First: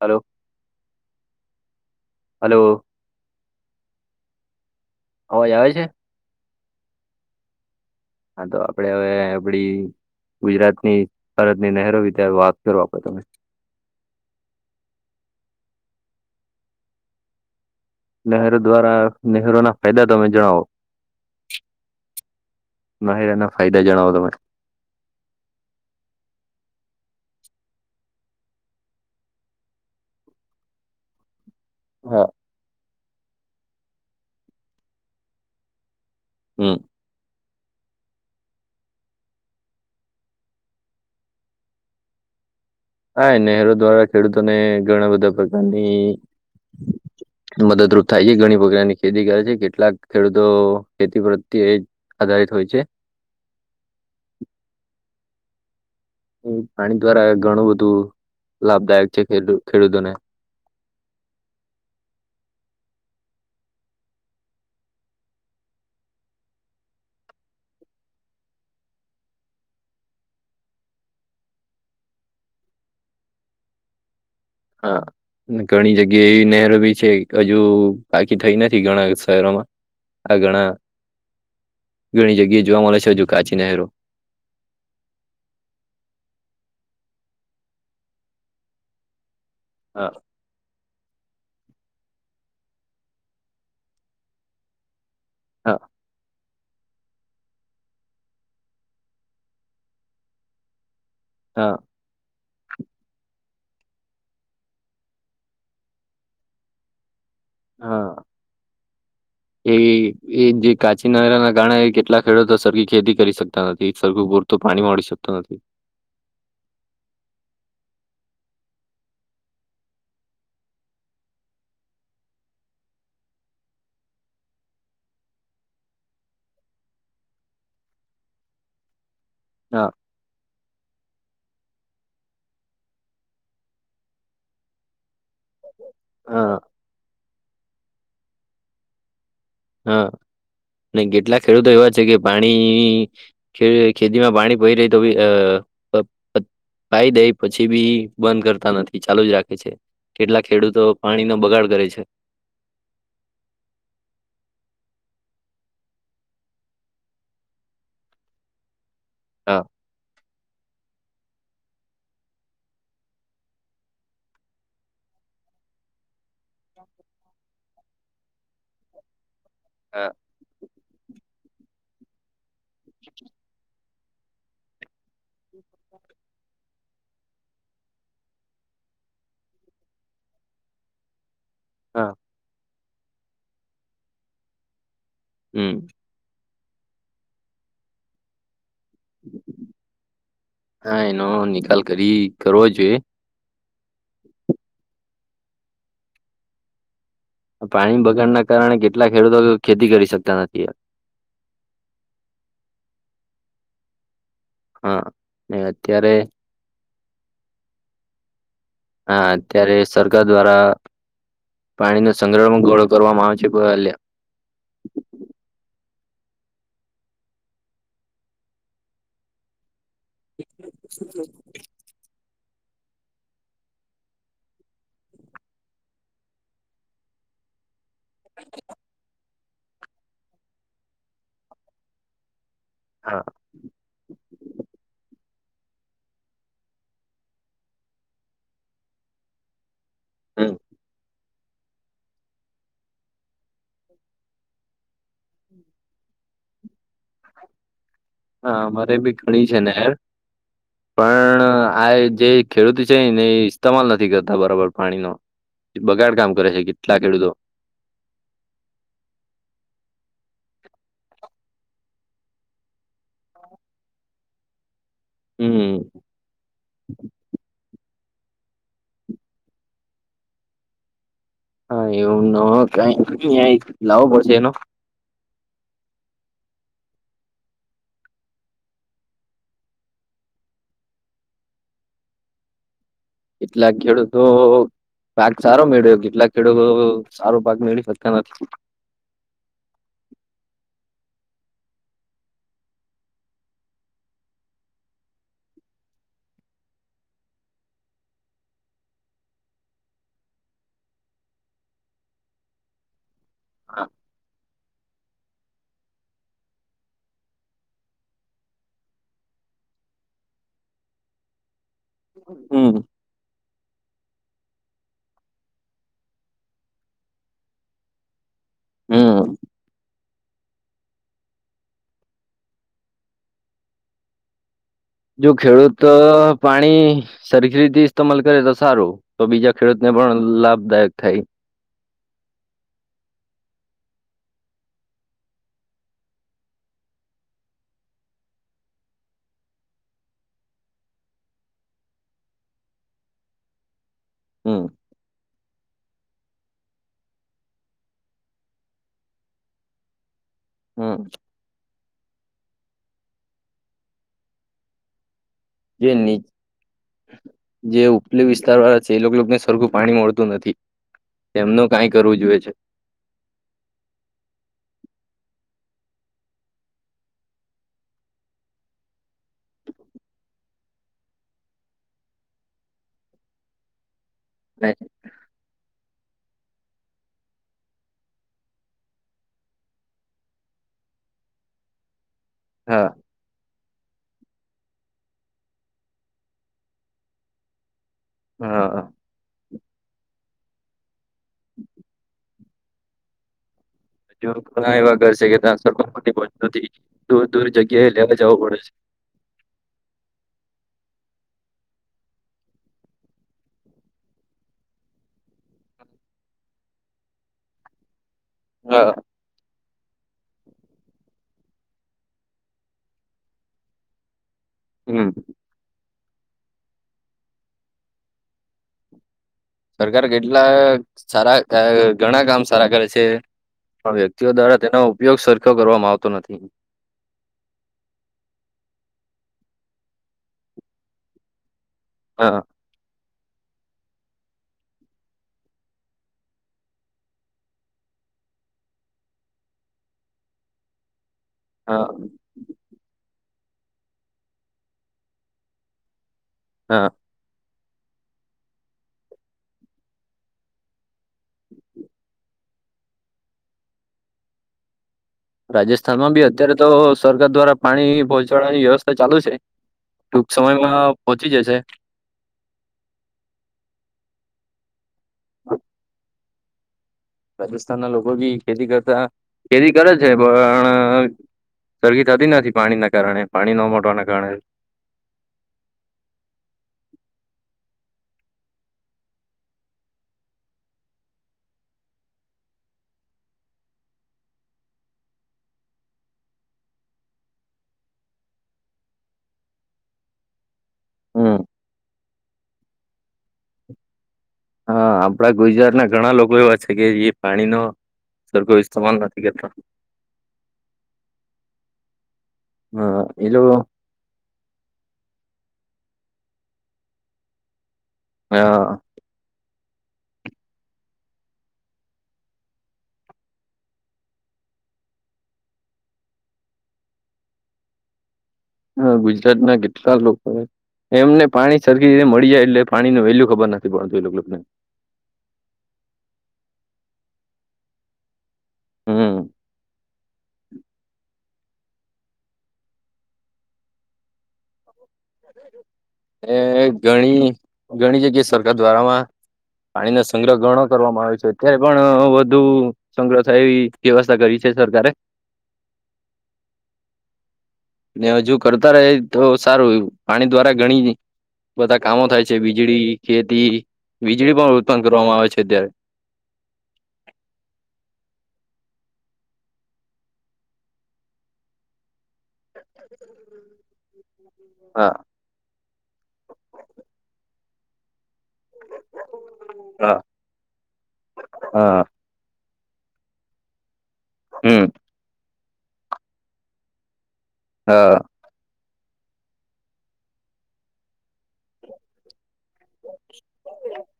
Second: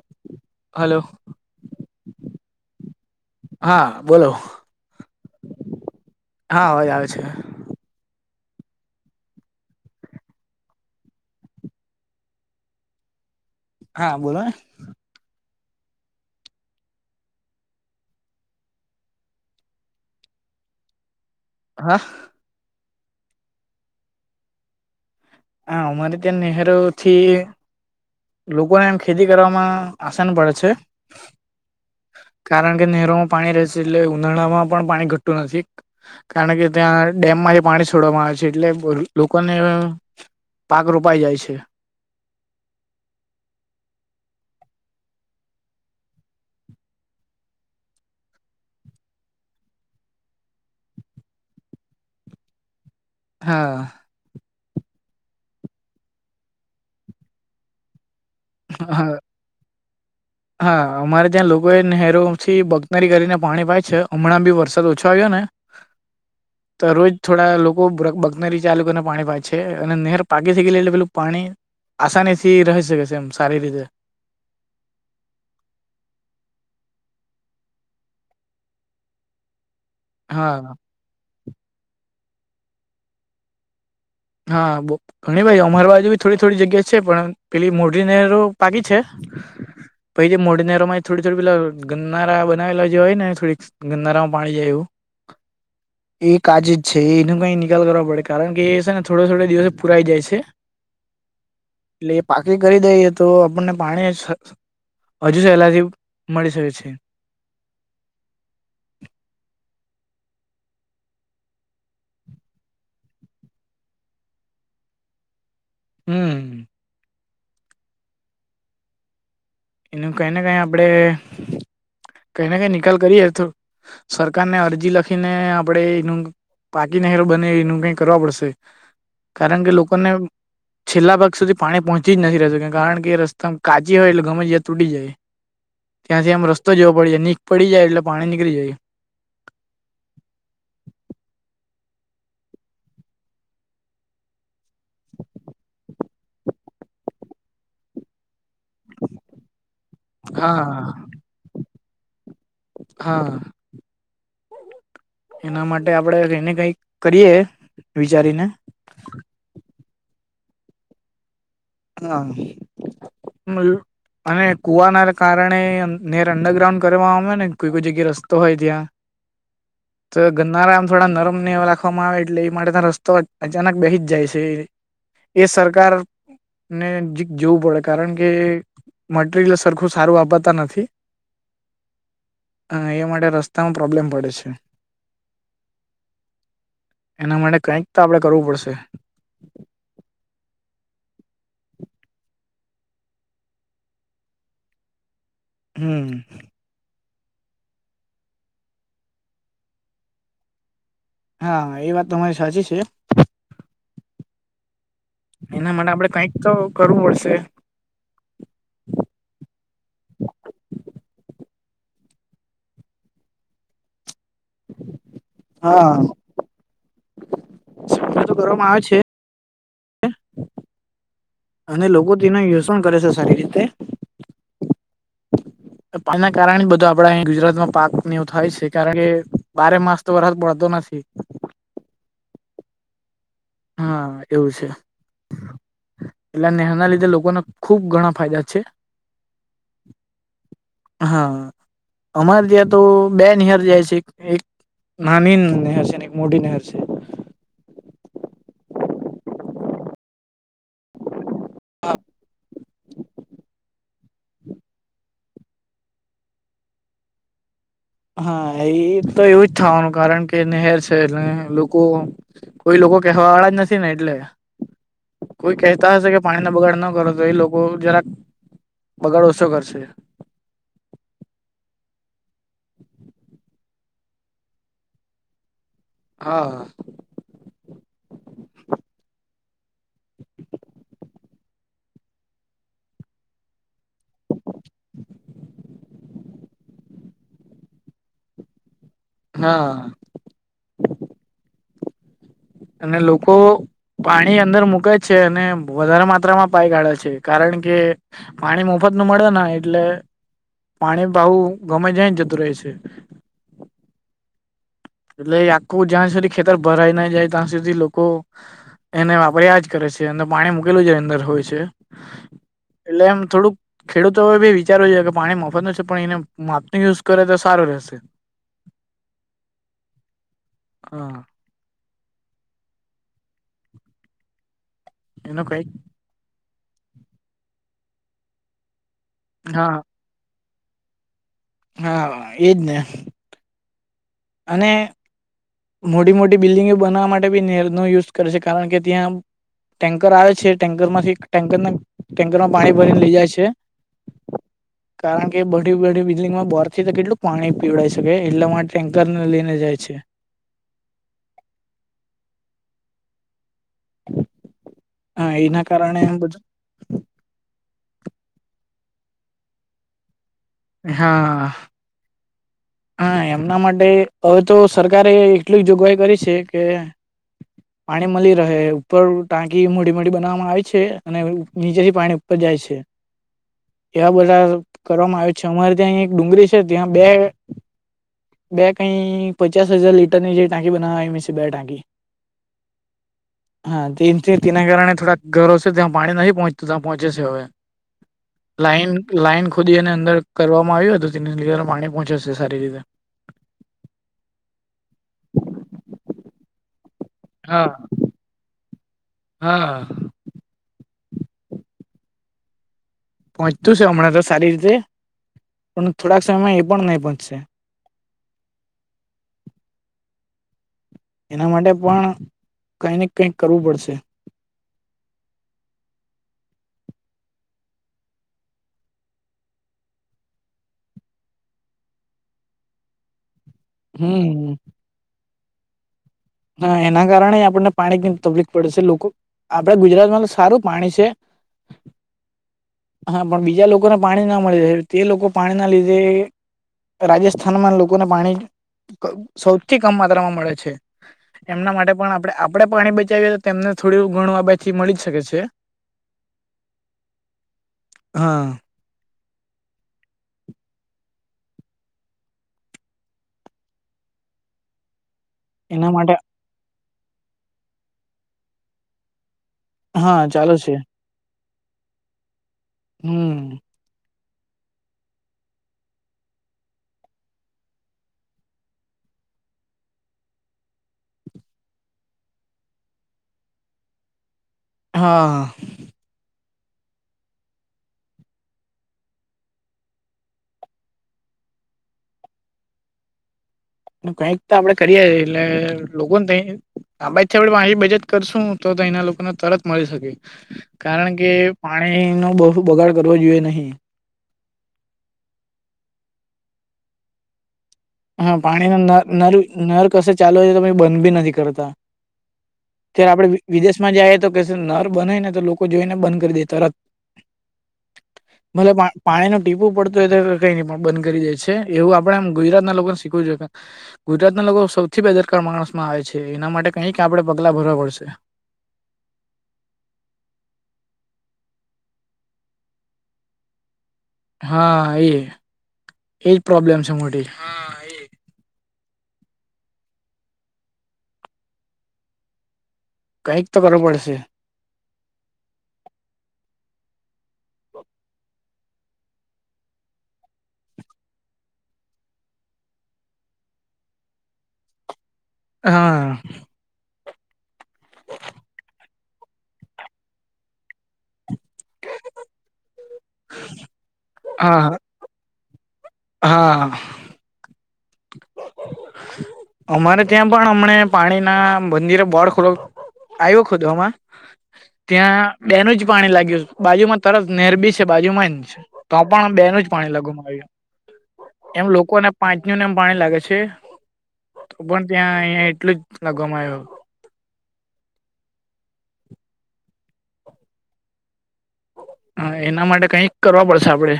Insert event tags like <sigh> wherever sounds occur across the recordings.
Hello hello hello હા બોલો હવે આવે આવે છે. હા હોવે આવે છે. હા તો આપડે હવે આપડી ગુજરાતની ભરત ની નહેરો વિદ્યાર્ વાત કરો આપો તમે હા બોલો નહેરો દ્વારા નહેરો ના ફાયદા તમે જણાવો હા માર એના ફાયદા જણાવો તરે હ અમર્દન નનેહેરુથી. લોકોને એમ ખેતી કરવામાં આસાન પડે છે. હા કારણ કે નહેરોમાં પાણી રહે છે એટલે ઉનાળા માં પણ પાણી ઘટતું નથી. કારણ કે હમ ત્યાં ડેમમાંથી પાણી છોડવામાં આવે છે એટલે લોકોને પાક રોપાઈ જાય છે. હા નનેરો દ્વારા ખેડૂતોને ઘણા બધા પ્રકારની મદદરૂપ થાય છે ઘણી પ્રકારની ખેતી કરે છે કેટલાક ખેડૂતો ખેતી પ્રત્યે આધારિત હોય છે. હા એ પાણી દ્વારા ઘણું બધું લાભદાયક હા છે, ખેડૂતોને હા અમારે ત્યાં લોકો એ નહેરોથી બકતરી કરીને પાણી પાય છે હમણાં બી વરસાદ ઓછો આવ્યો ને તો રોજ થોડા લોકો બકનરી ચાલુને પાણી પા છે અને નહેર પાકી થ ગયે એટલે પેલું પાણી આસાનીથી રહી શકે છે, એમ સારી રીતે હા ઘણી જગ્યા એવી નહેર બી છે હજુ બાકી થઈ નથી ઘણા શહેરોમાં આ ઘણા હા ઘણી જગ્યાએ જોવા મળે છે હજુ કાચી નહેરો હા ઘણી ભાઈ અમાર બાજુ બી થોડી થોડી જગ્યા છે પણ પેલી મોટી નહેરો બાકી છે. હ એ મોટી નેરો માં થોડી થોડી પેલા ગરનારા બનાવેલા જે હોય ને થોડીક ગરનારામાં પાણી જાય એવુ હા એ કાજે જ છે એનો કઈ નિકાલ કરવા પડે કારણ કે એ થોડો થોડા દિવસો પુરાઈ જાય છે. હા એટલે એ પાકી કરી દઈએ તો આપણને પાણી હજુ સહેલાથી મળી શકે છે. હા એ એ જે કાચી નરા ના કારણે કેટલા ખેડૂતો સરખી ખેતી કરી શકતા નથી સરખુ તો પાણીમાં શકતો નથી. હમ્મ એનું કઈને કઈ આપડે કઈ ને કઈ નિકાલ કરીએ તો સરકારને અરજી લખીને આપણેે એનુ પાકી નહેરો બને એનું કઈ કરવા પડશે કારણ કે હા લોકોને છેલ્લા ભાગ સુ પાણી પહોંચી જ નથી રેતુ કારણ કે રસ્તા કાચી હોય એટલે ગમે જ્યા તૂટી જાય. ત્યાંથી આમ હા રસ્તો જ એવો પડી જાય નીક પડી જાય એટલે પાણી નીકળી જાય. હા ને કેટલા ખેડૂતો એવા છે કે પાણી ખેતીમાં પાણી પડી રહી તો બી ભાઈ દઈ પછી બી બંધ નથી ચાલુ જ રાખે છે કેટલાક ખેડૂતો હા પાણી નો બગાડ કરે છે. હા. એના માટે આપડે એને કઈ કરીએ વિચારીને હા. હા. અને કુવાના કારણે નેર અંડરગ્રાઉન્ડ કર આવે ને કોઈ બી જગ્યા રસ્તો હોય ત્યાં <inaudible> ગરનારા આમ થોડા નરમ ને એવા રાખવામાં આવે એટલે એ માટેના રસ્તો અચાનક બેહી જાય છે. એ સરકાર. ને જીક જેવું પડે કારણ કે મટરિયલ સરખું સારું વાપરતા નથી. હા. હ એ માટે રસ્તામાં પ્રોબ્લેમ પડે છે. હમ્મ. એના માટે કાઈક તો આપણે કરવું પડશે. હા એનો નિકાલ કરી કરવો જોઈએ. હમ્મ. પાણી બગાડના કારણે કેટલા ખેડૂતો ખેતી કરી શકતા નથી. હા એ વાત તમારી સાચી છે. હા. ને એના માટે આપડે અત્યારે કાંઈક તો કરવું પડશે. હા અત્યારે સરકાર દ્વારા પાણી નો સંગ્રહ ગળો કરવામાં આવે છે. હા. તો કરવામાં આવે છે <inaudible> અને લોકો તો એનો યુઝ પણ કરે છે સારી રીતે એના કારણે બધું આપડા અહીંયા ગુજરાતમાં પાક એવો થાય છે કારણ કે બારે માસ તો વરત પડતો નથી હા. હા એવું છે. એટલે નહેરના લીધે લોકોને ખૂબ ઘણા ફાયદા હા. હમ્મ. હા અમારે ત્યાં તો બેન હહર જાય છે એક નાની નહેર છે ને એક મોડી નહેર છે. હા અમારે ભી ઘણી છે ને. પણ આ જે ખેડૂતી છે ને એ ઇસ્ટમાંલ નથી કરતો. બરાબર પાણી ન બગાડ કામ કરે છે કેટલા ખેડૂતો હા એ તો એવું જ થવાનું કારણ કે નહેર છે એટલે લોકો કોઈ લોકો કહેવા વાળા જ નથી ને એટલે કોઈ હમ કહેતા હશે કે પાણીનો બગાડ ન કરો તો એ લોકો જરાક બગાડ ઓછો કરશે. હા એવું ક લાવવો પડશે એનો હા હ. <inaudible> કેટલાક ખેડૂતો. પાક સારો મેળ્યો કેટલાક ખેડૂતો સારો પાક મેળવી શક્યા નથી હા અને લોકો પાણી અંદર મૂકે જ છે અને વધારે માત્રામાં પાઈ ગાળે છે કારણ કે પાણી મોફત નું મળે એટલે પાણી ભાવું ગમે જઈ જતું રહે છે હા એટલે ું જાં સુધ ક્ષેતર ભરાાય ન જાય તં સુધી લોકો એને વાપર આ જ કરે છે અને પાણી મૂકેલું છે અંદર હોય છે હમ એટલે એમ થોડુંક ખેડૂતો બી વિચારવું જોઈએ કે પાણી મફતનું છે પણ એને માપ ન યુઝ કરે તો સારું રહેશે હમ હા જો એનો કઈક ખેડૂત પાણી સરખી રીતે ઇમલ કરે તો સારું તો બીજા હા ખેડૂતને પણ લાભદાયક થાય હા એજ ને અને મોટી મોટી બિલ્ડિંગો બનાવવા માટે બી નેરનો યુઝ કરે છે કારણ કે ત્યાં ટેન્કર આવે છે ટેન્કર માંથી ટેન્કરના ટેન્કર માં પાણી ભરીને લઇ જાય છે હમ કારણ કે બધી બી બિલ્ડિંગમાં બોર થી તો કેટલું પાણી પીવડાઈ શકે એટલે માટે ટેન્કર ને લઈને જાય છે હા હા એના જે કારણે એમ બધું જે ઉપલે વિસ્તાર વાળા છે એ લોકોને સરખું પાણી મળતું નથી હા એમનું કઈ કરવું જોઈએ છે હા એમના માટે હવે તો સરકારે એટલી જ જોગવાઈ કરી છે કે <inaudible> પાણી મળી રહે ઉપર ટાંકી મોડી મોડી બનાવવામાં આવે છે અને નીચેથી પાણી ઉપર જાય છે એવા બધા કરવામાં આવ છે અમારે ત્યાં એક ડુંગળી છે ત્યાં બે બે કઈ પચાસ હજાર લીટરની જે ટાંકી બનાવા મ બે ટાંકી હા હા તે તેના કારણે થોડાક ગરોવ છે ત્યાં પાણી નથી પહોચતું ત્યાં પહોંચે છે હવે હા લાઈન લાઈન ખોદી અને અંદર કરવામાં આવ્યું હત તે લીટર પાણી પહોંચાશે સારી રીતે ઘ એવા કરશે કે ત્યાં સર મોથી દૂર દૂર હા જગ્યાએ લેવા જવું પડે છે હા પહોંચતું છે હમણાં તો સારી રીતે પણ થોડાક સમયમાં એ પણ નહીં પહોંચશે હા એના માટે પણ કઈ ને કઈક કરવું પડશે હમ સરકાર કેટલા સારા ઘણા કામ સારા કરે છે પણ વ્યક્તિઓ હમ દ્વારા તેનો ઉપયોગ સરખો કરવામાં આવતો નથી હ એના કારણે આપણને પાણી તકલીફ પડે છે લોકો આપડ ગુજરાતમાં તો સારું પાણી છે હા હા પણ બીજા લોકોને પાણી ના મળી રહે તે લોકો પાણી ના લીધે રાજસ્થાનમાં લોકોને પાણી સૌથી કમ માત્રામાં મળે છે એમના હા માટે પણ આપણે આપડે પાણી બચાવીએ તો તેમને થોડ ઘણુંવા બાછી મળી જ શકે છે હા હા હ <unintelligible> એના માટે રાજસ્થાનમાં બી અત્યારે તો સરકાર દ્વારા પાણી પહોંચાડવાની વ્યવસ્થા ચાલુ છે. હા ટૂંક ચાલુ છે સમયમાં પહોંચી જશે- હમ હ <unintelligible> રાજસ્થાન ના લોકો બી ખેતી કરતા ખેતી કરે છે. પણ- સરરગી થતી નથી પાણીના કારણે પાણી ન મળટવાના કારણે- હા હા કઈક તો આપડે કરીએએ એટલે લોકોને કઈ- હા બાજથી આપડ માી બજત કરશું તો તો એના લોકોને તરત મળી શકે- કારણ કે હમ પાણી નો બહુ બગાડ કરવો જોઈએ નહી- હા આપણા ગુજરાત ના ઘણા લોકો એવા છે કે જે પાણીનો- હા સરખો પાણી ન ઇસ્તેમાલ ન નથી કરતા નર કશે ચાલુ હોય તો પ બંધ બી નથી કરતા- હા એલું- માં જાય તો ક નર બને ને તો લોકો જોઈને બંધ કરી દેતા ર હા <unintelligible> પાણી ન ટીપવું પડતુંય તો કઈ બંધ કરી જાય છે એવું આપણેમ ગુજરાત ના લોકોને શીખવું જોયે - ગુજરાતના લોકો સૌથી બેદરકાર માણસમાં આવે છે. એના માટે કઈક આપડણે પગલા ભરવા પડશે- હ ગુજરાત ના કેટલા લોકો- એમને પાણી સરખીને મળી જાય એટલે પાણી ન વેલ્યુ ખબર નથી પડતું એને- હા એ એજ પ્રોબ્લેમ છે. મોટી- હમ કઈક તો કરવો પડશે- એ ગણી ઘણી જગ્યાએ સરકાર દ્વારામાં- પાણી ન સંગ્રહ ગણો કરવામાં આવે છે. અત્યારે પણ વધુ- સંગ્રહ થાય એવી વ્યવસ્થા કરી છે. સરકારે- હા- ને હજુ કરતા રહે તો સારું પાણી દ્વારા ઘણી- બધા કામો થાય છે વીજળી ખેતી વીજળી પણ હા ઉત્પન્ન કરવામાં આવે છે. અત્યારે- હા- અમારે ત્યાં પણ અમને પાણી ના મંદિરે બોળ આવ્યો ખોમાં હા ત્યા બે નું જ પાણી લાગ્યું બાજુમાં તરત નેરબી છે. બાજુમાં તો પણ બે ન જ પાણી હા લગવામાં આવ્યું એમ હા લોકોને મ પાણી લાગે છે તો હમ પણ ત્યાં અહીયાં એટલું જ લાગવામાં આવ્યો. હા- હ એના માટે કઈક કરવા પડશે આપડે.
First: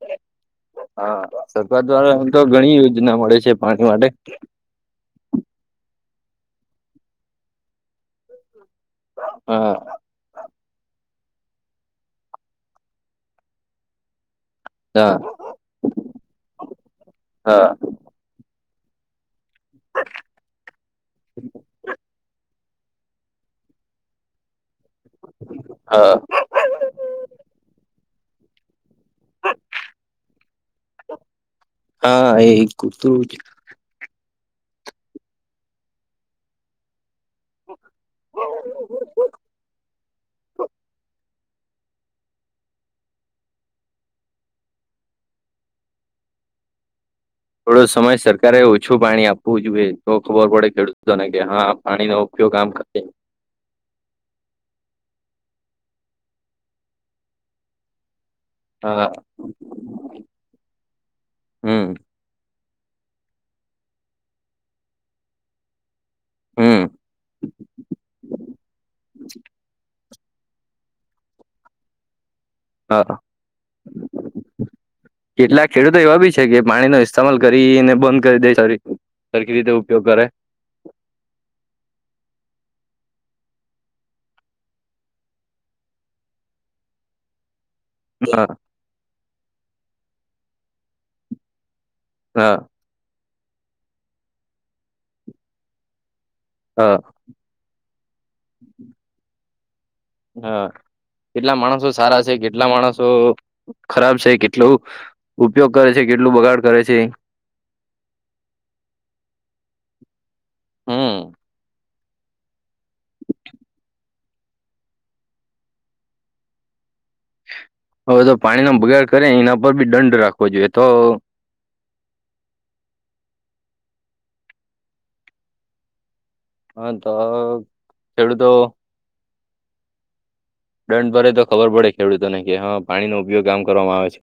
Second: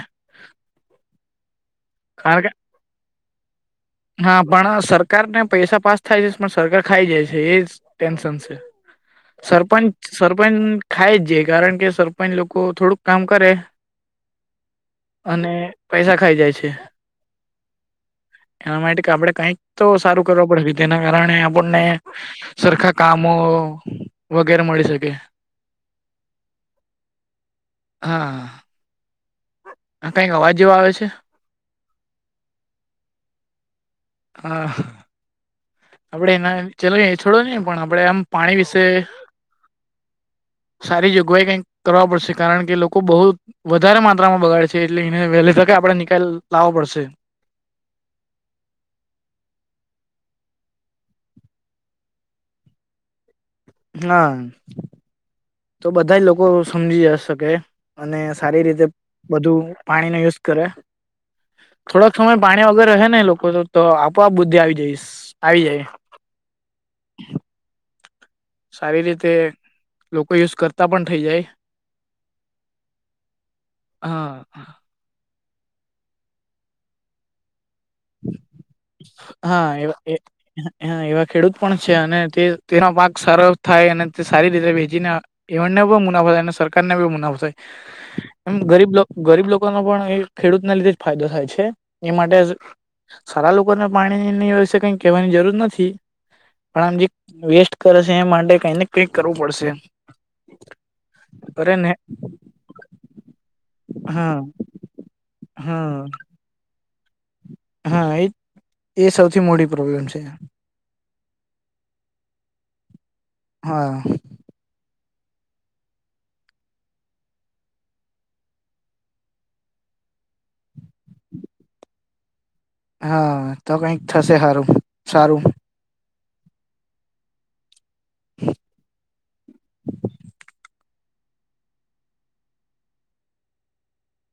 હા સરકાર દ્વારા આમ તો કારણ ઘણી યોજના મળે છે પાણી માટે. કે હા પણ સરકાર ને પૈસા પાસ થાય છે પણ સરકાર ખાઈ જાય છે એજ ટેન્શન છે. હા સરપંચ સરપંચ ખાય જ જે કારણ કે સરપંચ લોકો થોડુંક કામ કરે હા અને પૈસા ખાઈ જાય છે હા એના માટે કે આપણે કઈક તો સારું કરવા પડે તેના કારણે આપણને સરખા કામો વગેરે મળી શકે. હા- હા- હ કઈક અવાજ જે આવે છે. હા એ કતુંરું છે. હા- અપડના- ચલો એ છોડો નહી પણ આપડે આમ પાણી વિશે સારીગ અગવાઈ કઈક કરવા પડશે કારણ કે લોકો બહુ વધારે માત્રામાં બગાડે છે એટલે એને વહેલી તકે આપડે નિકાલ લાવવો પડશે. થોડો સમય સરકારે ઓછું પાણી આપવું જોઈએ તો ખબર પડે ખેડૂતોને કે હા પાણી નો ઉપયોગ આમ કરે. હા તો બધા લોકો સમજી શકે. અને સારી રીતે હા બધું પાણી નો યુઝ કરે હમ થોડક સમય પાણી વગર રહે ને લોકો તો તો આપોઆપ બુદ્ધિ આવી જઈશ આવી જાય. હા સારી રીતે લોકો યુઝ કરતા પણ થઈ જાય. હા હા કેટલાક ખેડૂતો એવા બી છે કે પાણીનોો ઇસ્તેમાલ કરીને બંધ કરી દે સ સરખી રીતે ઉપયોગ કરે. હ એવા ખેડૂત પણ છે અને તે તેનો પાક સારો થાય અને તે સારી રીતે વેચીને એમને પણ મુનાફો થાય અને સરકારને બી મુનાફો થાય. હા એમ ગરીબ ગરીબ લોકોનો પણ એ ખેડૂતના લીધે જ ફાયદો થાય છે એ માટે હા સારા લોકોને પાણીની વ કઈ કહેવાની જરૂર નથી પણ હા આમ જે વેસ્ટ કરે છે એ માટે કઈ ને કઈક કરવું પડશે. હા કેટલા કરે માણસો ને સારા છે કેટલા માણસો ખરાબ છે હા કેટલું. ઉપયોગ કરે છે હા કેટલું બગાડ કરે છે. હા એ એ સૌથી મોડી પ્રોબ્લેમ છે. હમ હા હવે તો પાણીનોો બગાડ કરે એના પર બી દંડ રાખવો જોઈએ તો. હા તો કઈક થશે સારું સારું. હ તો ખતો. દંડ ભરે તો ખબર પડે ખેડૂતોને કે હા પાણીનો ઉપયોગ આમ કરવામાં આવે છે.